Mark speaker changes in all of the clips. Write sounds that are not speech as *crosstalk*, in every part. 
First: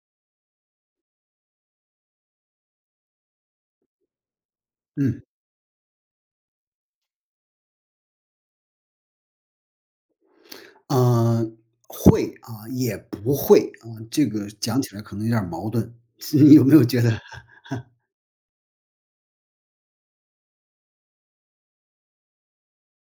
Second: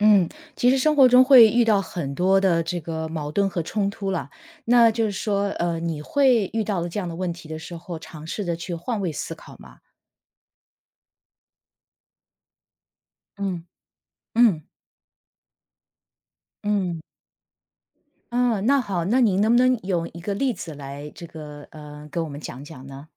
Speaker 1: 嗯，其实生活中会遇到很多的这个矛盾和冲突了。那就是
Speaker 2: 嗯，
Speaker 1: 说，你会遇到了这样的问题的时候，尝试着去换位思考吗？
Speaker 2: 呃，会啊，也不会
Speaker 1: 嗯
Speaker 2: 啊，这个
Speaker 1: 嗯
Speaker 2: 讲起来可能有点儿矛盾，*laughs* 你有没有
Speaker 1: 嗯
Speaker 2: 觉得？*laughs*
Speaker 1: 嗯，那好，那您能不能用一个例子来这个，给我们讲讲呢？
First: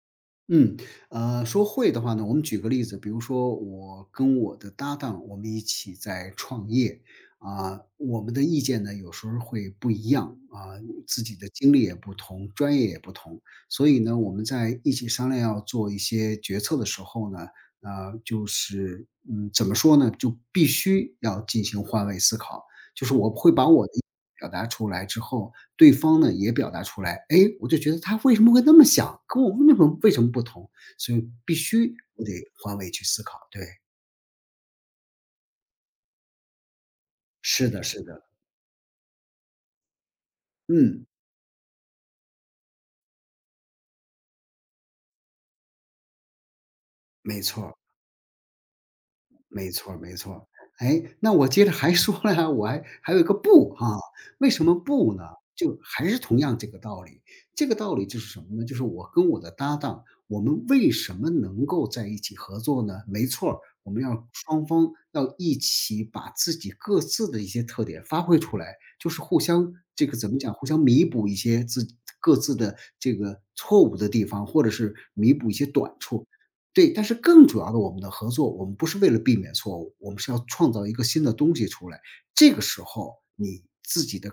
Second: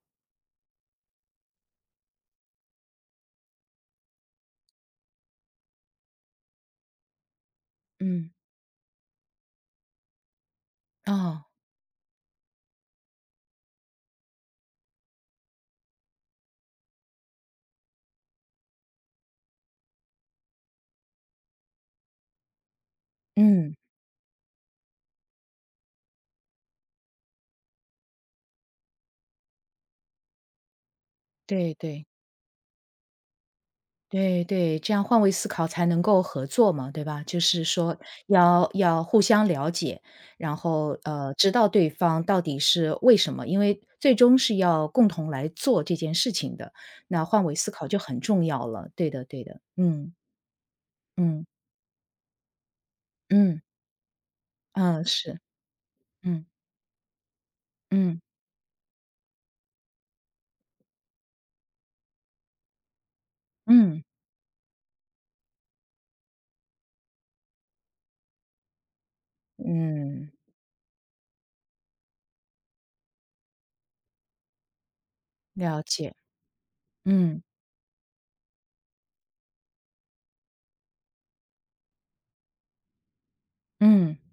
Speaker 2: 嗯，说会的话呢，我们举个例子，比如说我跟我的搭档，我们一起在创业，啊，我
Speaker 1: 嗯，
Speaker 2: 们的意见呢有时候会不一样啊，自己
Speaker 1: 哦，
Speaker 2: 的经历也不同，专业也不同，所以呢，我们在一起商量要做一些决策的时候呢，啊，就是怎么说呢，就必须要进行换位思考。就是我会把
Speaker 1: 嗯，
Speaker 2: 我的表达出来之后，对方呢也表达出来，哎，我就觉得他为什么会那么想，跟我为什么不同，所以必
Speaker 1: 对
Speaker 2: 须
Speaker 1: 对。
Speaker 2: 我得换位去思考，对，
Speaker 1: 对对，这样换位思考才能够合作嘛，对吧？就是
Speaker 2: 是的
Speaker 1: 说
Speaker 2: 是的，
Speaker 1: 要要互相了解，然后
Speaker 2: 嗯，
Speaker 1: 知道对方到底是为什么，因为最终是要共同来做这件事情的，那
Speaker 2: 没
Speaker 1: 换位思
Speaker 2: 错
Speaker 1: 考就很重要了。对的，对的，
Speaker 2: 没错儿
Speaker 1: 嗯
Speaker 2: 没错儿。哎，那
Speaker 1: 嗯
Speaker 2: 我接着还说了呀，我还有一个
Speaker 1: 嗯
Speaker 2: 不哈？为什么
Speaker 1: 嗯，
Speaker 2: 不呢？
Speaker 1: 是，
Speaker 2: 就还是同
Speaker 1: 嗯
Speaker 2: 样这个道理，这个道理就
Speaker 1: 嗯
Speaker 2: 是什么呢？就是我跟我的搭档，我们为什么能够在一起合作呢？没错儿，我们
Speaker 1: 嗯
Speaker 2: 要双方要一起把自己各自的一些特点发挥出来，就是互相这个怎
Speaker 1: 嗯，
Speaker 2: 么讲，互相弥补一些各自的这个错误的地方，或者是弥补一些
Speaker 1: 了
Speaker 2: 短
Speaker 1: 解，
Speaker 2: 处。对，但是
Speaker 1: 嗯
Speaker 2: 更主要的，我们的合作，我们不是为了避免错误，我们是要创造一个新的东西出来。这个时候，你自
Speaker 1: 嗯，
Speaker 2: 己的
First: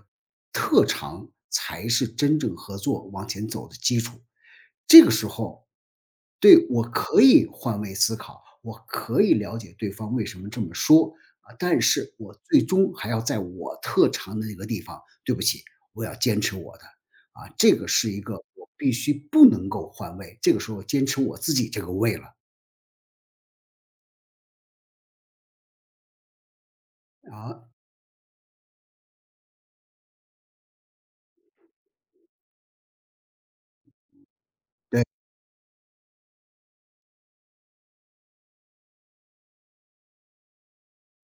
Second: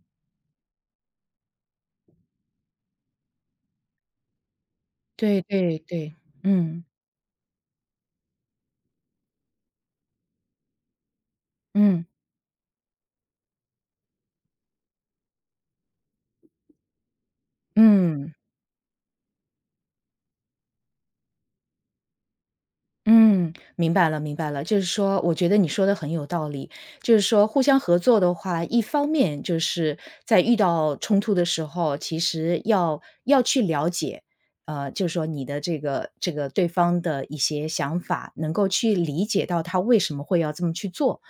Speaker 2: 特长才是真正合作往前走的基础。这个时
Speaker 1: 对
Speaker 2: 候，
Speaker 1: 对对，
Speaker 2: 对，我
Speaker 1: 嗯
Speaker 2: 可以换位思考，我可以了解对方为什么这么说啊，但
Speaker 1: 嗯
Speaker 2: 是我最终还要在我特长的那个地方，对不起，我要坚持我的啊，这个是一
Speaker 1: 嗯。
Speaker 2: 个我必须不能够换位，这个时候坚持我自己这个位了。
Speaker 1: 嗯，明白了，明白了。就是说，我觉得你说的很有道理。就是说，互
Speaker 2: 啊，
Speaker 1: 相合作的话，一方面就是在遇到冲突的时候，其实要去了解，
Speaker 2: 对，
Speaker 1: 就是说你的这个对方的一些想法，能够去理解到他为什么会要这么去做。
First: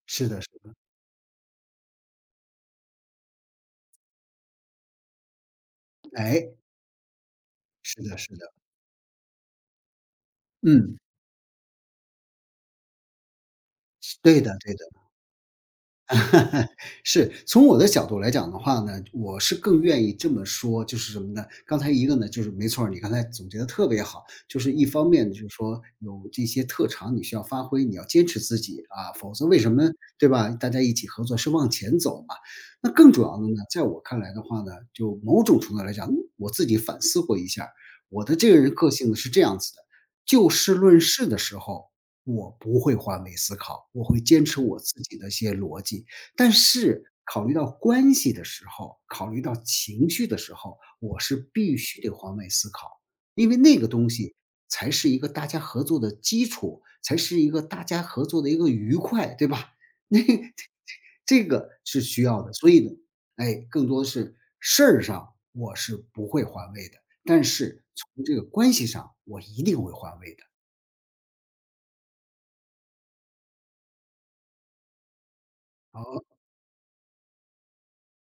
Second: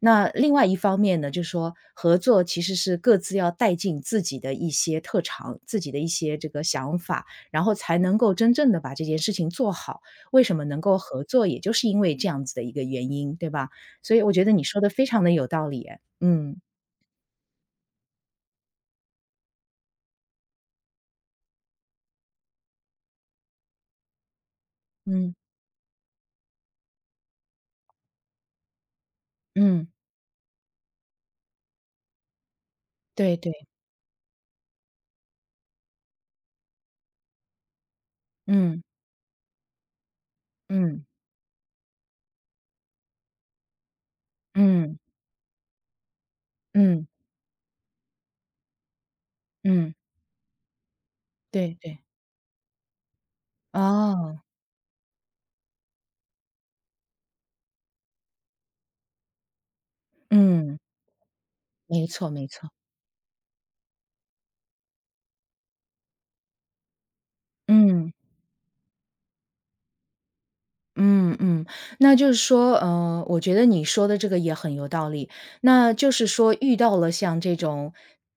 Speaker 1: 那
Speaker 2: 是的是
Speaker 1: 另外
Speaker 2: 的，
Speaker 1: 一方面呢，就是说合作其实是各自要带进自己的一些特长，自己的一些这
Speaker 2: 哎，
Speaker 1: 个想法，然后才
Speaker 2: 是
Speaker 1: 能
Speaker 2: 的
Speaker 1: 够
Speaker 2: 是
Speaker 1: 真
Speaker 2: 的，
Speaker 1: 正的把这件事情做好。为什么能
Speaker 2: 嗯，
Speaker 1: 够合作，也就是因为这样子的一个原因，对吧？所以我
Speaker 2: 对
Speaker 1: 觉得
Speaker 2: 的
Speaker 1: 你
Speaker 2: 对
Speaker 1: 说
Speaker 2: 的。
Speaker 1: 的非常的有道理诶嗯，
Speaker 2: *laughs* 是，从我的角度来讲的话呢，我是更愿意这么说，就是什么呢？刚才一个呢，就是没错儿，你刚才总结的特别好，就是一方面
Speaker 1: 嗯，
Speaker 2: 就是说有这些特长你需要发挥，你要坚持自己啊，否则为什么
Speaker 1: 嗯，
Speaker 2: 对吧？大家一起合作是往前走嘛。那更主
Speaker 1: 对
Speaker 2: 要的
Speaker 1: 对，
Speaker 2: 呢，在我看来的话呢，就某种程度来讲，我自己反思过一下儿我的这个人
Speaker 1: 嗯，
Speaker 2: 个性呢是这样子的，就事论
Speaker 1: 嗯，
Speaker 2: 事的时候，我不会换位思考，我会坚持我
Speaker 1: 嗯，
Speaker 2: 自己的一些逻辑。但
Speaker 1: 嗯，
Speaker 2: 是考虑到关系的时候，考虑到
Speaker 1: 嗯，
Speaker 2: 情绪的时候，我是
Speaker 1: 对
Speaker 2: 必
Speaker 1: 对，
Speaker 2: 须得换位思考，因为那个东西
Speaker 1: 哦，
Speaker 2: 才是一个大家合作的基础，才是一个大家合作的一个愉快，对吧？*laughs* 那
Speaker 1: 嗯，
Speaker 2: 这个是
Speaker 1: 没
Speaker 2: 需
Speaker 1: 错
Speaker 2: 要
Speaker 1: 没
Speaker 2: 的，所
Speaker 1: 错，
Speaker 2: 以呢，哎，更多的是事儿上我是不会换位的，但是
Speaker 1: 嗯。
Speaker 2: 从这个关系上我一定会换位的。
Speaker 1: 嗯嗯，那就是说，我觉得你说的这个也很有道理。那就
Speaker 2: 哦，
Speaker 1: 是说，遇到了像这种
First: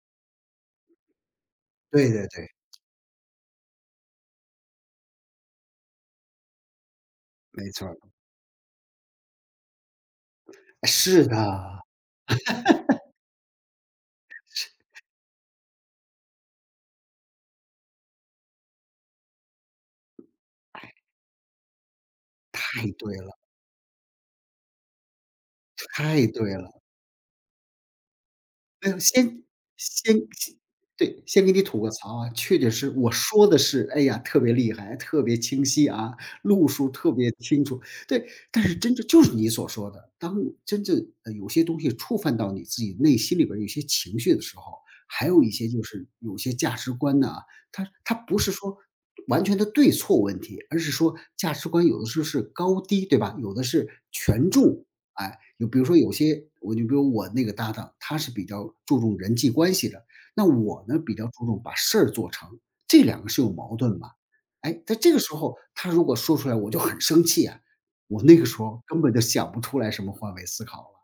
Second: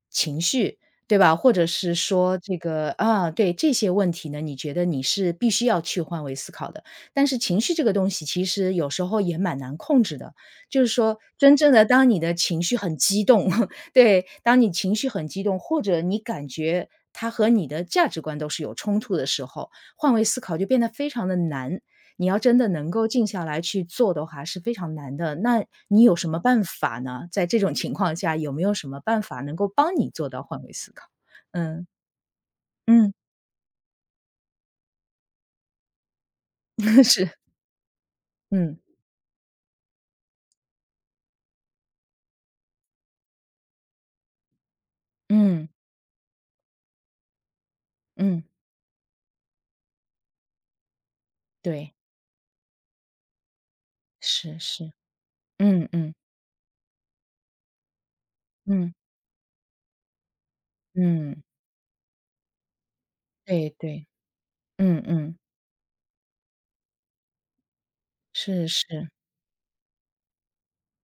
Speaker 1: 情绪，对吧？或者是
Speaker 2: 对对
Speaker 1: 说
Speaker 2: 对，
Speaker 1: 这个啊，对这些问题呢，你觉得你是必须要去换位思考的。但是情
Speaker 2: 没
Speaker 1: 绪这
Speaker 2: 错
Speaker 1: 个
Speaker 2: 儿，
Speaker 1: 东西，其实有时候也蛮难控制的。就是
Speaker 2: 哎
Speaker 1: 说，
Speaker 2: 是的，
Speaker 1: 真正的当你的情绪很激动，*laughs* 对，当你情绪很激动，或者你感觉它和你的价值观都是有冲突的时候，换位思考就变得
Speaker 2: 哎，
Speaker 1: 非常的难。你要真的
Speaker 2: 太
Speaker 1: 能够
Speaker 2: 对
Speaker 1: 静
Speaker 2: 了，
Speaker 1: 下来去做的话是非常难的。那你有
Speaker 2: 太
Speaker 1: 什么
Speaker 2: 对
Speaker 1: 办
Speaker 2: 了。
Speaker 1: 法呢？在这种情况下，有没有什
Speaker 2: 没
Speaker 1: 么
Speaker 2: 有，
Speaker 1: 办
Speaker 2: 先
Speaker 1: 法能够帮你
Speaker 2: 先先
Speaker 1: 做到换位思考？
Speaker 2: 对，先给你吐
Speaker 1: 嗯，
Speaker 2: 个槽啊，确实我
Speaker 1: 嗯，
Speaker 2: 说的是，哎呀，特别厉害，特别清晰啊，路数
Speaker 1: *laughs*
Speaker 2: 特
Speaker 1: 是，
Speaker 2: 别清楚，对。但是
Speaker 1: 嗯，
Speaker 2: 真正就是你所说的，当真正，呃，有些东西触犯到你自己内心里边儿有些情绪的时候，还有一
Speaker 1: 嗯，
Speaker 2: 些就是有些价值观呢，它不
Speaker 1: 嗯，
Speaker 2: 是说完全的对错问题，而是说价值观
Speaker 1: 对，
Speaker 2: 有的时候是高低，对吧？有的是权
Speaker 1: 是
Speaker 2: 重，
Speaker 1: 是，
Speaker 2: 哎，有比如
Speaker 1: 嗯
Speaker 2: 说有
Speaker 1: 嗯，
Speaker 2: 些我就比如我那个搭档，他是比较
Speaker 1: 嗯，
Speaker 2: 注重人际关系的，那我呢比较
Speaker 1: 嗯，
Speaker 2: 注重把事儿做成，这两个是有
Speaker 1: 对
Speaker 2: 矛盾
Speaker 1: 对，
Speaker 2: 吧。哎，在
Speaker 1: 嗯
Speaker 2: 这个时
Speaker 1: 嗯，
Speaker 2: 候，他如果说出来我就很生气啊，我那个时
Speaker 1: 是
Speaker 2: 候根
Speaker 1: 是。
Speaker 2: 本就想不出来什么换位思考了。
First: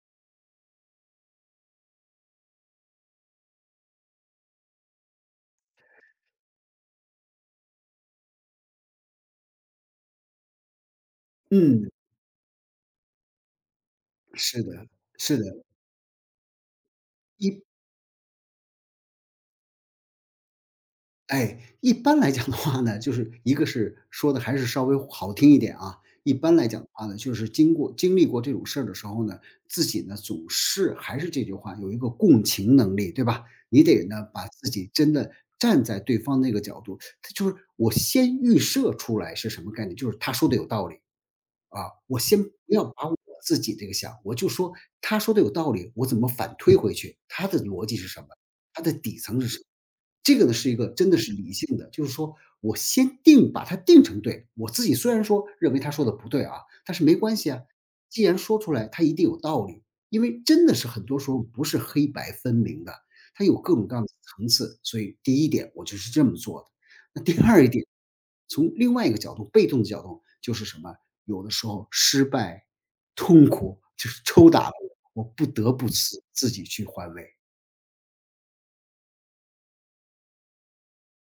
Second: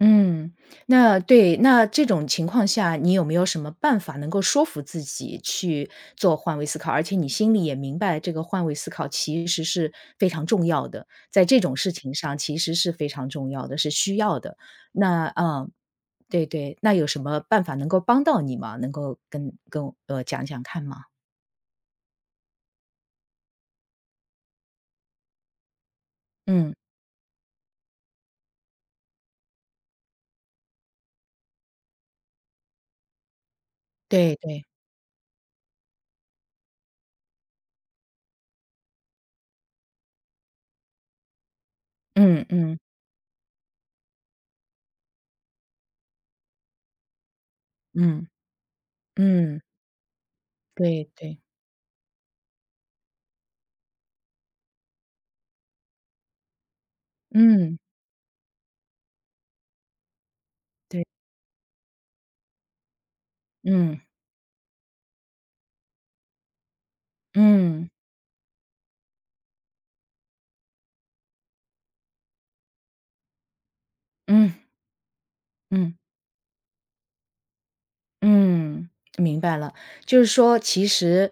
Speaker 1: 嗯，那对，那这种情况下，你有没有什么办法能够说服自己去做换位思考？而且你心里也明白，这个换位思考其实是非常重要的，在这种
Speaker 2: 嗯，
Speaker 1: 事情上其实是非常重要的，是需要的。
Speaker 2: 是的，
Speaker 1: 那
Speaker 2: 是的，
Speaker 1: 嗯，对对，那有什么办
Speaker 2: 一
Speaker 1: 法能够帮到你吗？能够跟我讲讲看吗？
Speaker 2: 哎，一般来讲的话呢，就是一个是说的还是稍微好听一点啊。一般来
Speaker 1: 嗯，
Speaker 2: 讲的话呢，就是经历过这种事儿的时候呢，自己呢总是还是这句话，有一个共情能力，对吧？你得呢
Speaker 1: 对
Speaker 2: 把
Speaker 1: 对，
Speaker 2: 自己真的站在对方那个角度，他就是我先预设出来是什么概念，就是他说的有道理。啊，我先
Speaker 1: 嗯
Speaker 2: 不
Speaker 1: 嗯
Speaker 2: 要把我自己这个想，我就说他说的有道理，我怎么反推回去？他的逻辑是什
Speaker 1: 嗯
Speaker 2: 么？他的底层是什
Speaker 1: 嗯，
Speaker 2: 么？这个呢是一个
Speaker 1: 对
Speaker 2: 真的是
Speaker 1: 对，
Speaker 2: 理性的，就是说我先定把它定成对。我自己虽然说认为他说的不对啊，但是没关系啊，
Speaker 1: 嗯
Speaker 2: 既然说出来，他一定有道理。因为真的是
Speaker 1: 对，
Speaker 2: 很多时候不是黑白分明的，它有各种各
Speaker 1: 嗯
Speaker 2: 样的层次。所以第一点，我就是这么做的。那第二一点，
Speaker 1: 嗯
Speaker 2: 从另外一个角度，被动的角度就是什么？有的时候失败、痛苦就是抽
Speaker 1: 嗯
Speaker 2: 打了我，我不得不
Speaker 1: 嗯。
Speaker 2: 自己去换位。
Speaker 1: 嗯，明白了。就是说，其实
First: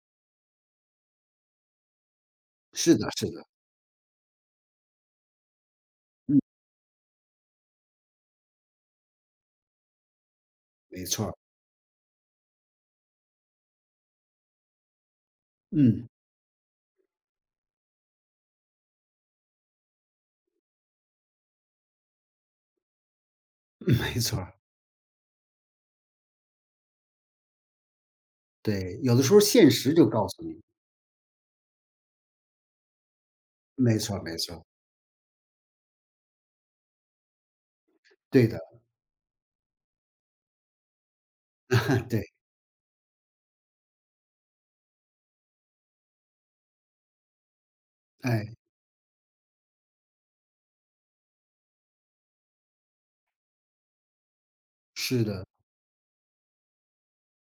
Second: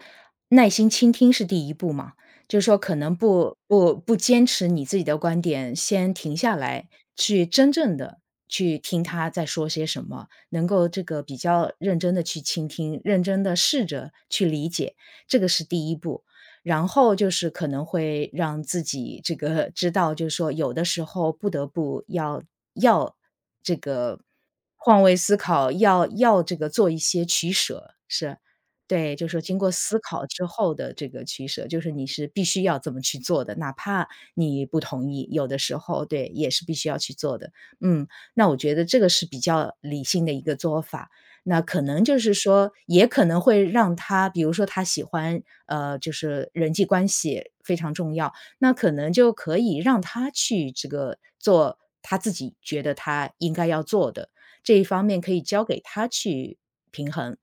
Speaker 1: 耐心倾听是第一步嘛。就是说，可
Speaker 2: 是的，
Speaker 1: 能
Speaker 2: 是的，
Speaker 1: 不坚持你自己的观点，先停下来，去真正的去听他在说些什么，能够这
Speaker 2: 没
Speaker 1: 个
Speaker 2: 错儿，
Speaker 1: 比较认真的去倾听，认真的试着去理解，这个是第一
Speaker 2: 嗯，
Speaker 1: 步。然后就是可能会让自己这个知道，就是说有的时候不得不要这
Speaker 2: *laughs* 没
Speaker 1: 个
Speaker 2: 错儿，
Speaker 1: 换位思考，要这个做一些取舍，是。
Speaker 2: 对，有
Speaker 1: 对，
Speaker 2: 的
Speaker 1: 就是
Speaker 2: 时
Speaker 1: 说
Speaker 2: 候
Speaker 1: 经过
Speaker 2: 现实
Speaker 1: 思
Speaker 2: 就
Speaker 1: 考
Speaker 2: 告诉
Speaker 1: 之
Speaker 2: 你，
Speaker 1: 后的这个取舍，就是你是必须要这么去做的，哪
Speaker 2: 没
Speaker 1: 怕
Speaker 2: 错儿，没错儿，
Speaker 1: 你不同意，有的时候，对，也是必须要去做的。嗯，
Speaker 2: 对
Speaker 1: 那我
Speaker 2: 的，
Speaker 1: 觉得这个是比较理性的一个做法。那可能
Speaker 2: *laughs*
Speaker 1: 就
Speaker 2: 对，
Speaker 1: 是说，也可能会让他比如说他喜欢，就是人际关系非常重要，
Speaker 2: 哎，
Speaker 1: 那可能就可以让他去这个做他自己觉得他应该要做的，这一方面
Speaker 2: 是
Speaker 1: 可以
Speaker 2: 的，
Speaker 1: 交给他去平衡。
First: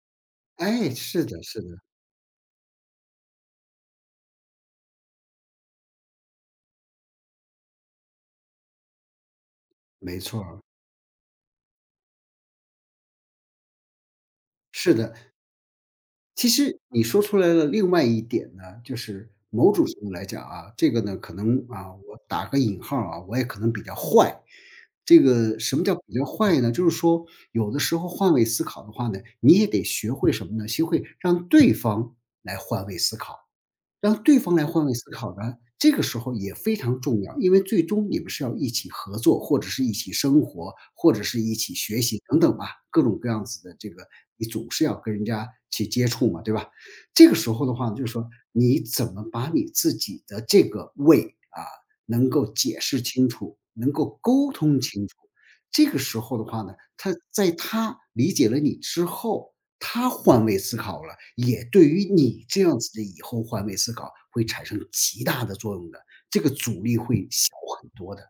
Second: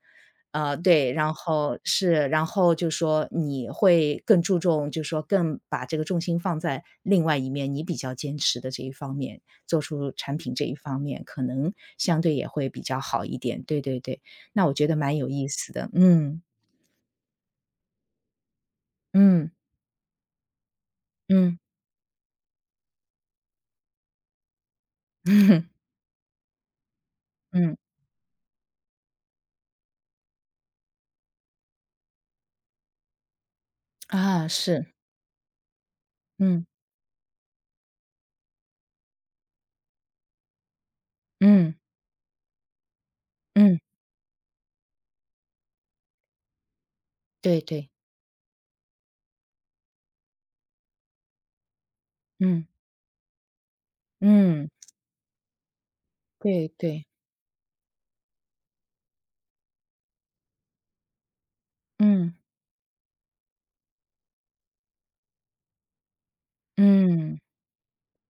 Speaker 2: 哎，
Speaker 1: 对，
Speaker 2: 是
Speaker 1: 然
Speaker 2: 的，是的，
Speaker 1: 后是，然后就说你会更注重，就说更把这个重心放在另外一面，你比较坚持的这一方面。做出
Speaker 2: 没
Speaker 1: 产
Speaker 2: 错
Speaker 1: 品
Speaker 2: 儿，
Speaker 1: 这一方面，可能相对也会比较好一点。对对对，那我觉
Speaker 2: 是
Speaker 1: 得
Speaker 2: 的。
Speaker 1: 蛮有意思的。嗯，
Speaker 2: 其实你说出来了另外一点呢，就是
Speaker 1: 嗯，
Speaker 2: 某种程度来讲啊，这个呢，可
Speaker 1: 嗯
Speaker 2: 能啊，我打个引号啊，我也可能比较坏。这个什么
Speaker 1: *laughs*，
Speaker 2: 叫比较坏呢？就是说，有
Speaker 1: 嗯，
Speaker 2: 的时候换位思考的话呢，你也得学会什么呢？学会让对方来换位思考。
Speaker 1: *laughs*
Speaker 2: 让对
Speaker 1: 啊，
Speaker 2: 方来换
Speaker 1: 是，
Speaker 2: 位思考呢，这个时候也
Speaker 1: 嗯，
Speaker 2: 非常重要，因为最终你们是要一起合作，或者是一起生活，或者是一
Speaker 1: 嗯，
Speaker 2: 起学习等等吧，各种各样子的
Speaker 1: 嗯，
Speaker 2: 这个，你总是要跟人家去接触嘛，对吧？这个时
Speaker 1: 对
Speaker 2: 候的
Speaker 1: 对，
Speaker 2: 话就是说你怎么把你自己的这个位啊，能够
Speaker 1: 嗯，
Speaker 2: 解释清楚，能够沟
Speaker 1: 嗯，
Speaker 2: 通清楚。这个时候的话
Speaker 1: 对
Speaker 2: 呢，
Speaker 1: 对，
Speaker 2: 他在他理解了你之后，他换位思考了，也对于
Speaker 1: 嗯，
Speaker 2: 你这样子的以后换位思考会产生极大的作用的，这个阻力会
Speaker 1: 嗯。
Speaker 2: 小很多的。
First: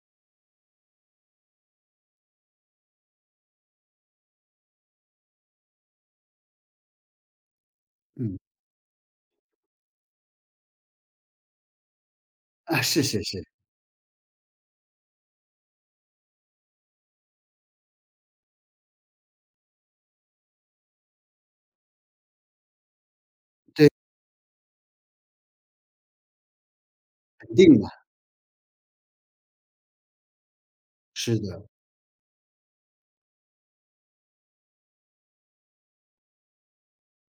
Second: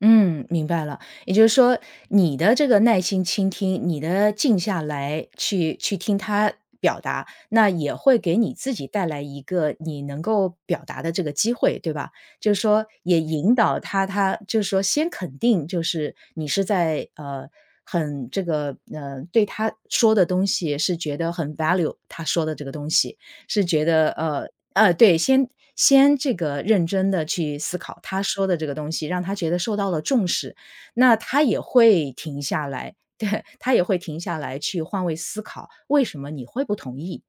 Speaker 1: 嗯，明白了。也就是说，你的这个耐心倾听，你的静下来去听他表达，那也会给
Speaker 2: 嗯，
Speaker 1: 你自己带来一个你能够表达的这个机会，对吧？就是
Speaker 2: 啊，
Speaker 1: 说，
Speaker 2: 是
Speaker 1: 也
Speaker 2: 是是，
Speaker 1: 引导他，他就是说先肯定，就是你是在很这个对他说的东西是觉得很 value 他说的这个东西，是觉
Speaker 2: 对，
Speaker 1: 得对，先这个认真的
Speaker 2: 肯
Speaker 1: 去思
Speaker 2: 定的，
Speaker 1: 考他说的这个东西，让他觉得受到了重视，那
Speaker 2: 是
Speaker 1: 他也
Speaker 2: 的，
Speaker 1: 会停下来，对，他也会停下来去换位思考，为什么你会不同意？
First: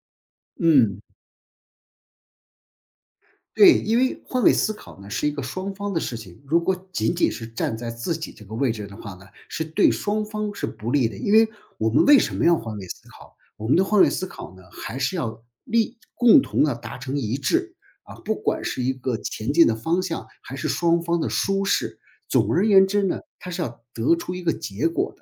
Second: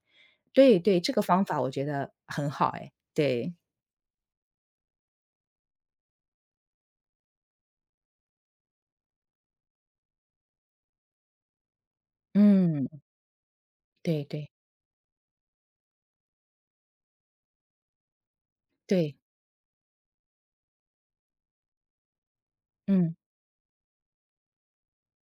Speaker 1: 对对，
Speaker 2: 嗯。
Speaker 1: 这个方法我觉得很好哎，对，
Speaker 2: 对，因为换位思考呢是一个双方的事情，如果仅仅是站在自己这个位置的话呢，是对双方是不利的。因为我们为什么要换
Speaker 1: 嗯，
Speaker 2: 位思考？我们的换位
Speaker 1: 对
Speaker 2: 思
Speaker 1: 对
Speaker 2: 考呢，还是要力共同的达成一致，啊，不管是一
Speaker 1: 对，
Speaker 2: 个前进的方向，还是双方的舒适，总而言之
Speaker 1: 嗯
Speaker 2: 呢，它是要得出一个结果的。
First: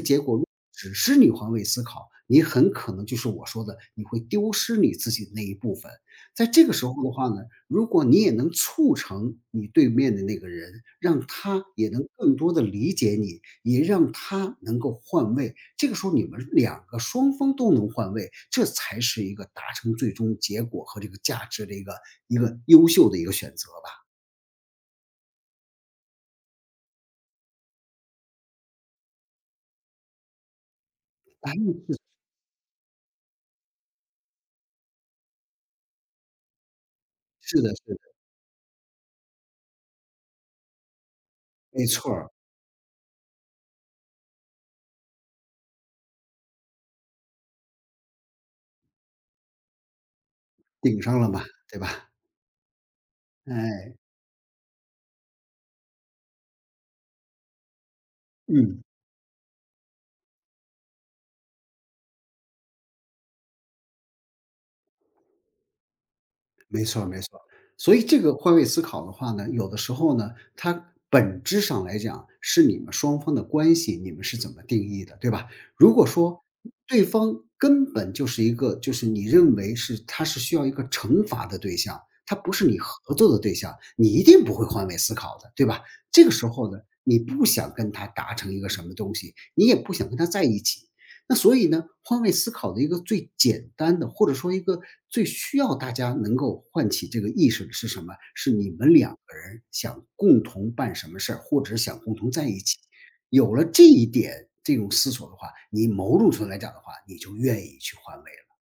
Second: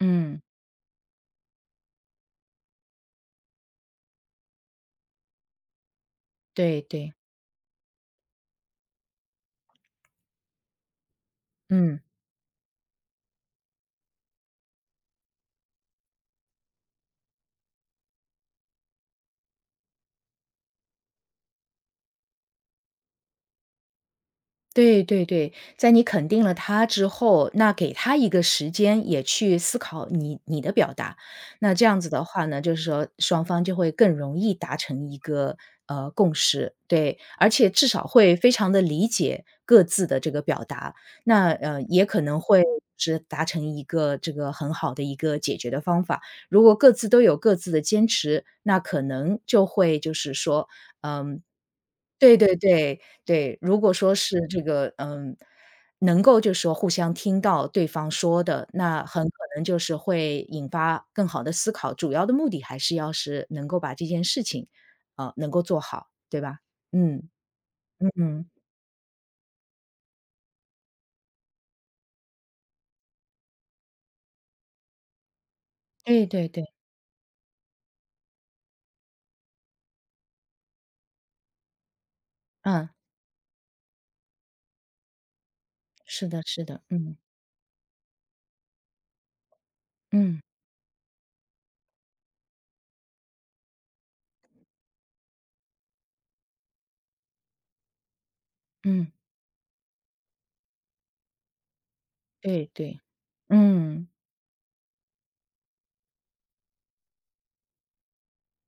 Speaker 1: 嗯，
Speaker 2: 只是你换位思考，你很可能就是我说的，你会丢失你自己的那一部分。在这个
Speaker 1: 对
Speaker 2: 时候的
Speaker 1: 对，
Speaker 2: 话呢，如果你也能促成你对面的那个人，让他也
Speaker 1: 嗯。
Speaker 2: 能更多的理解你，也让他能够换位，这个时候你们两个双方都能换位，这才是一个达成最终结果和这个价值的一个优秀的一个选择吧。
Speaker 1: 对对对，在你肯定了他之后，那给他一个时间也去思考你的表达，那这样子的话呢，就是说双方就会更容易达成一个共识，对，而
Speaker 2: 是
Speaker 1: 且
Speaker 2: 的
Speaker 1: 至
Speaker 2: 是的，
Speaker 1: 少会非常的理解各自的这个表达，那
Speaker 2: 没
Speaker 1: 也
Speaker 2: 错
Speaker 1: 可
Speaker 2: 儿，
Speaker 1: 能会是达成一个这个很好的一个解决的方法。如果各自都有各自的坚持，那可能就会就是说，
Speaker 2: 顶上了嘛，
Speaker 1: 嗯、
Speaker 2: 对吧？
Speaker 1: 对对对，对，如果
Speaker 2: 哎，
Speaker 1: 说是这个，嗯，能够就是说互相听到对方说的，
Speaker 2: 嗯。
Speaker 1: 那很可能就是会引发更好的思考，主要的目的还是要是能够把这件事情，啊，能够做好，对吧？
Speaker 2: 没错儿没
Speaker 1: 嗯，
Speaker 2: 错儿。所以
Speaker 1: 嗯，
Speaker 2: 这个
Speaker 1: 嗯，
Speaker 2: 换位思考的话呢，有的时候呢，它本质上来讲是你们双方的关系，你们是怎么定义的，对吧？如果
Speaker 1: 对
Speaker 2: 说
Speaker 1: 对对，
Speaker 2: 对方根本就是一个，就是你认为是他是需要一个惩罚的对象，他不是你
Speaker 1: 嗯，
Speaker 2: 合作的对象，你一定不会换位思考的，对吧？这
Speaker 1: 是
Speaker 2: 个
Speaker 1: 的
Speaker 2: 时
Speaker 1: 是
Speaker 2: 候呢，
Speaker 1: 的，嗯，
Speaker 2: 你不想跟他达成一个什么东西，你也不想跟他
Speaker 1: 嗯，
Speaker 2: 在一起，那所以呢，换位思考的一个最简单的，或者说一个最需要大家能够唤起这个意识的是什么？是你们
Speaker 1: 嗯，
Speaker 2: 两个人想共同办什么事儿，或者想共同在一
Speaker 1: 对
Speaker 2: 起。
Speaker 1: 对，
Speaker 2: 有了这一
Speaker 1: 嗯。
Speaker 2: 点这种思索的话，你某种程度来讲的话，你就愿意去换位了。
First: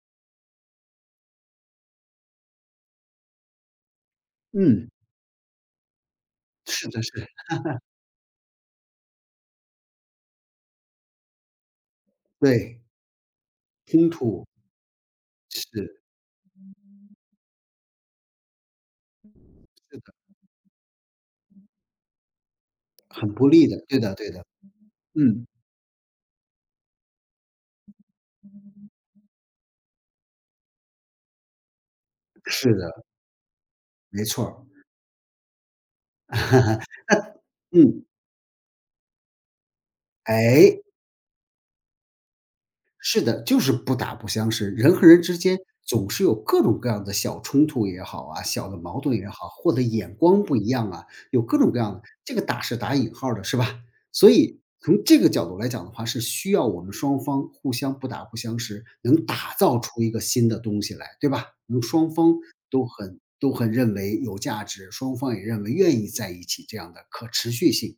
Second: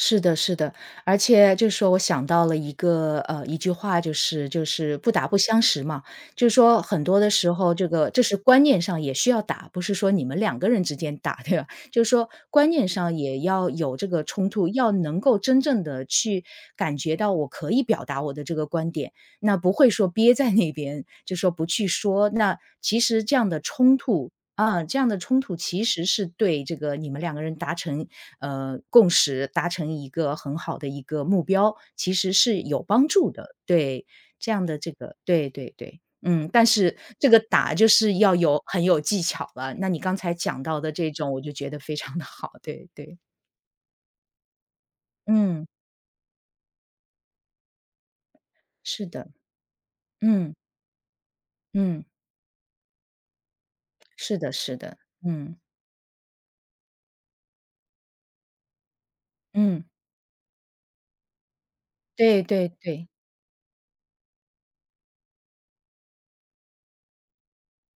Speaker 1: 是的，是的，而且就是说我想到了一个一句话，就是就
Speaker 2: 嗯，
Speaker 1: 是不打不相识嘛，就是说
Speaker 2: 是
Speaker 1: 很
Speaker 2: 的，是
Speaker 1: 多
Speaker 2: 的，
Speaker 1: 的时候，这个这是观念上也需要打，不是说你们两个人之间打，对吧？*laughs* 就是说观
Speaker 2: 对，
Speaker 1: 念上也要有这
Speaker 2: 冲
Speaker 1: 个
Speaker 2: 突
Speaker 1: 冲突，要能够真正
Speaker 2: 是
Speaker 1: 的去感觉到我可以表达我的这个观点，那不会
Speaker 2: 是
Speaker 1: 说
Speaker 2: 的，
Speaker 1: 憋在那边，就说不去说，那其实
Speaker 2: 很
Speaker 1: 这
Speaker 2: 不
Speaker 1: 样的
Speaker 2: 利的，
Speaker 1: 冲
Speaker 2: 对的，
Speaker 1: 突
Speaker 2: 对的，
Speaker 1: 啊，这样的冲
Speaker 2: 嗯，
Speaker 1: 突其实是对这个你们两个人达成共识，达成一个很好的一个目标，其实是
Speaker 2: 是
Speaker 1: 有
Speaker 2: 的，
Speaker 1: 帮助的。对，
Speaker 2: 没错
Speaker 1: 这
Speaker 2: 儿，
Speaker 1: 样的这个，对对对，嗯，但是这个打就
Speaker 2: 嗯，
Speaker 1: 是要有很有技巧了。那你刚才讲
Speaker 2: 哎。
Speaker 1: 到的这种，我就觉得非常的好。对对，
Speaker 2: 是的，就是不打不相识，人和人之间
Speaker 1: 嗯，
Speaker 2: 总是有各种各样的小冲突也好啊，小的矛
Speaker 1: 是
Speaker 2: 盾
Speaker 1: 的，
Speaker 2: 也好，或者眼光
Speaker 1: 嗯
Speaker 2: 不一样啊，有各种各样的，
Speaker 1: 嗯，
Speaker 2: 这个打是打引号儿的，是吧？所
Speaker 1: 是的，
Speaker 2: 以
Speaker 1: 是的，
Speaker 2: 从这个角
Speaker 1: 嗯
Speaker 2: 度来讲的话，是需要我们双方互相不打不相识，能打造
Speaker 1: 嗯，
Speaker 2: 出一个新的东西来，对吧？能双方
Speaker 1: 对对
Speaker 2: 都
Speaker 1: 对，
Speaker 2: 很都很认为有价值，双方也认为愿意在一起这样的可持续性。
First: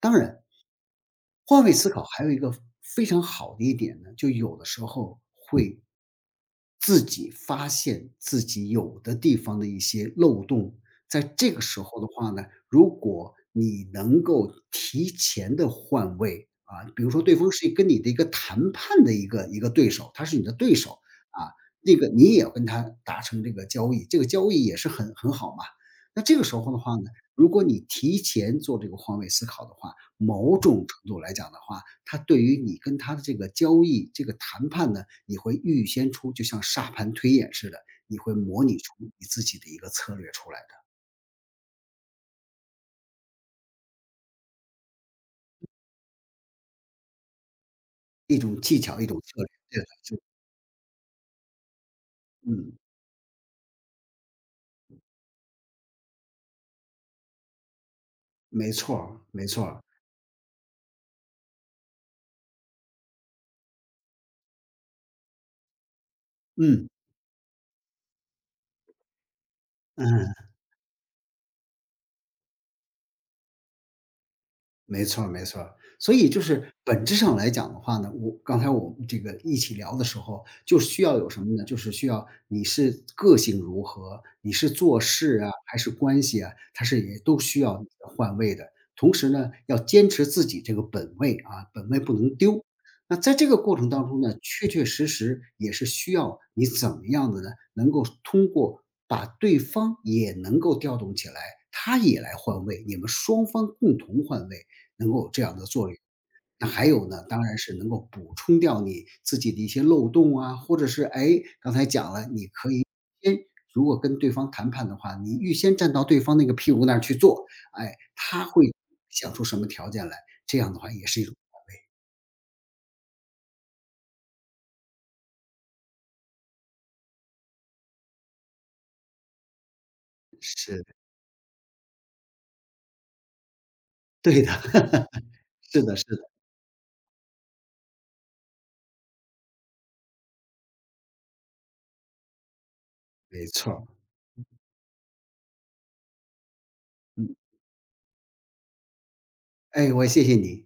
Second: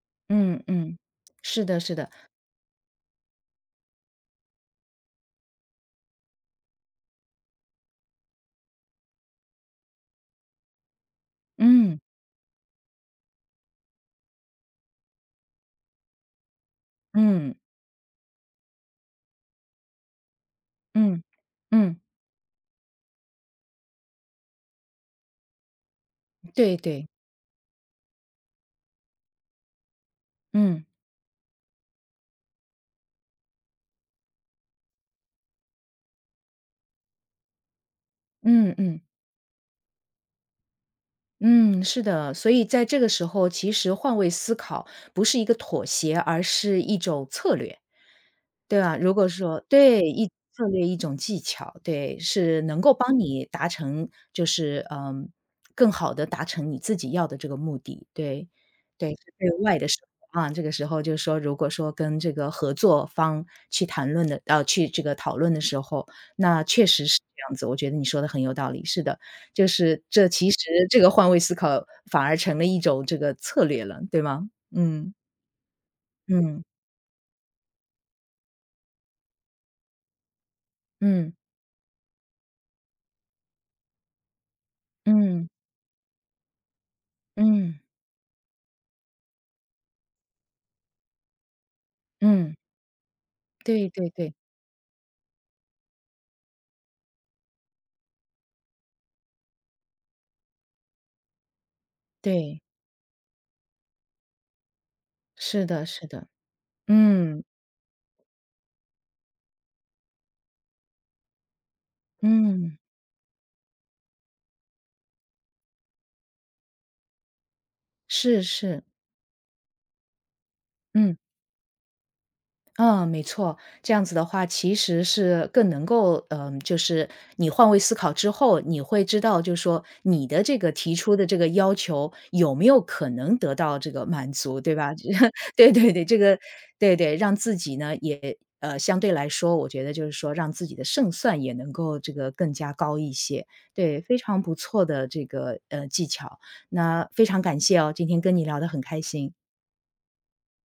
Speaker 2: 当然，
Speaker 1: 嗯嗯，是
Speaker 2: 换位
Speaker 1: 的，
Speaker 2: 思
Speaker 1: 是
Speaker 2: 考
Speaker 1: 的，
Speaker 2: 还有一个非常好的一点呢，就有的时候会自己发现自己有的地方的一些漏洞，在这个时
Speaker 1: 嗯
Speaker 2: 候的话呢，如果你能够提前的换位啊，比如说对方
Speaker 1: 嗯
Speaker 2: 是跟你的一个谈判的一个对手，他是你的对手
Speaker 1: 嗯嗯。
Speaker 2: 啊，那
Speaker 1: 嗯
Speaker 2: 个你也要跟他达成这个交易，这个交易也是很好嘛。那这个时候
Speaker 1: 对
Speaker 2: 的话
Speaker 1: 对，
Speaker 2: 呢，如果你提前做这个换位思考的话，某
Speaker 1: 嗯
Speaker 2: 种程度来讲的话，它对于你跟他的这个交易、这个谈判呢，你会预先出，就像沙盘推演似的，你会模
Speaker 1: 嗯
Speaker 2: 拟出
Speaker 1: 嗯
Speaker 2: 你自己的一个策略出来的，
Speaker 1: 嗯，是的。所以在这个时候，其实换位思考不是一个妥协，而是一种策略。
Speaker 2: 一种
Speaker 1: 对
Speaker 2: 技
Speaker 1: 吧？
Speaker 2: 巧，一
Speaker 1: 如
Speaker 2: 种
Speaker 1: 果
Speaker 2: 策略。
Speaker 1: 说
Speaker 2: 对的，
Speaker 1: 对，
Speaker 2: 就
Speaker 1: 一策略一种技巧，对，是
Speaker 2: 嗯，
Speaker 1: 能够帮你达成，就是嗯，更好的达成你自己要的这个目的，对，
Speaker 2: 没错
Speaker 1: 对，是
Speaker 2: 儿，没
Speaker 1: 对
Speaker 2: 错
Speaker 1: 外
Speaker 2: 儿，
Speaker 1: 的时候啊，这个时候就是说，如果说跟这个合作方去谈论的去这个讨论的时候，那确
Speaker 2: 嗯，
Speaker 1: 实是这样子，我觉得你说的很有道理，是的，就是这
Speaker 2: 嗯。
Speaker 1: 其实这个换位思考反而成了一种这个策略了，对吗？
Speaker 2: 没
Speaker 1: 嗯，
Speaker 2: 错儿没错儿。所以就
Speaker 1: 嗯，
Speaker 2: 是本质上来讲的话呢，我刚才我们这个一起聊的时候，就需要有
Speaker 1: 嗯，
Speaker 2: 什么呢？就是需要你是个性如何，你是做事
Speaker 1: 嗯，
Speaker 2: 啊，还是关系啊，它是也都需要
Speaker 1: 嗯，
Speaker 2: 你的换位的。同时呢，要坚持自己这个本位啊，本位不能
Speaker 1: 嗯。
Speaker 2: 丢。那在这个过
Speaker 1: 对
Speaker 2: 程
Speaker 1: 对
Speaker 2: 当中
Speaker 1: 对
Speaker 2: 呢，确确实实也是需要你怎么样的呢？能够通过把对方也能够调动起来，他也来
Speaker 1: 对，
Speaker 2: 换位，你们双方共同换位。能够有这样
Speaker 1: 是
Speaker 2: 的
Speaker 1: 的
Speaker 2: 作用。
Speaker 1: 是的，
Speaker 2: 那还有呢，当
Speaker 1: 嗯
Speaker 2: 然是能够补充掉你自己的一些漏洞啊，或者是，哎，刚才讲了，你可
Speaker 1: 嗯，
Speaker 2: 以先如果跟对方谈判的话，你预先站到对方那个屁股那儿去做，哎，
Speaker 1: 是
Speaker 2: 他会
Speaker 1: 是，
Speaker 2: 想出什么条件来，这样的话也
Speaker 1: 嗯。
Speaker 2: 是一种
Speaker 1: 嗯，没错，这样子的话，其实是更能够，嗯，就是你换位思考之后，你会知道，就是说你的这个
Speaker 2: 是，
Speaker 1: 提出的这个要求有没有可能得到这个满
Speaker 2: 对的，
Speaker 1: 足，对吧？
Speaker 2: *laughs*
Speaker 1: *laughs* 对
Speaker 2: 是
Speaker 1: 对
Speaker 2: 的
Speaker 1: 对，
Speaker 2: 是
Speaker 1: 这
Speaker 2: 的，
Speaker 1: 个对对，让自己呢也相对来说，我觉得就是说让自己的胜算也能够这个更加高一
Speaker 2: 没
Speaker 1: 些，
Speaker 2: 错儿，
Speaker 1: 对，非常不错的这个技巧，那非
Speaker 2: 嗯，
Speaker 1: 常感谢哦，今天跟你聊得很开心。
Speaker 2: 哎，我谢谢你。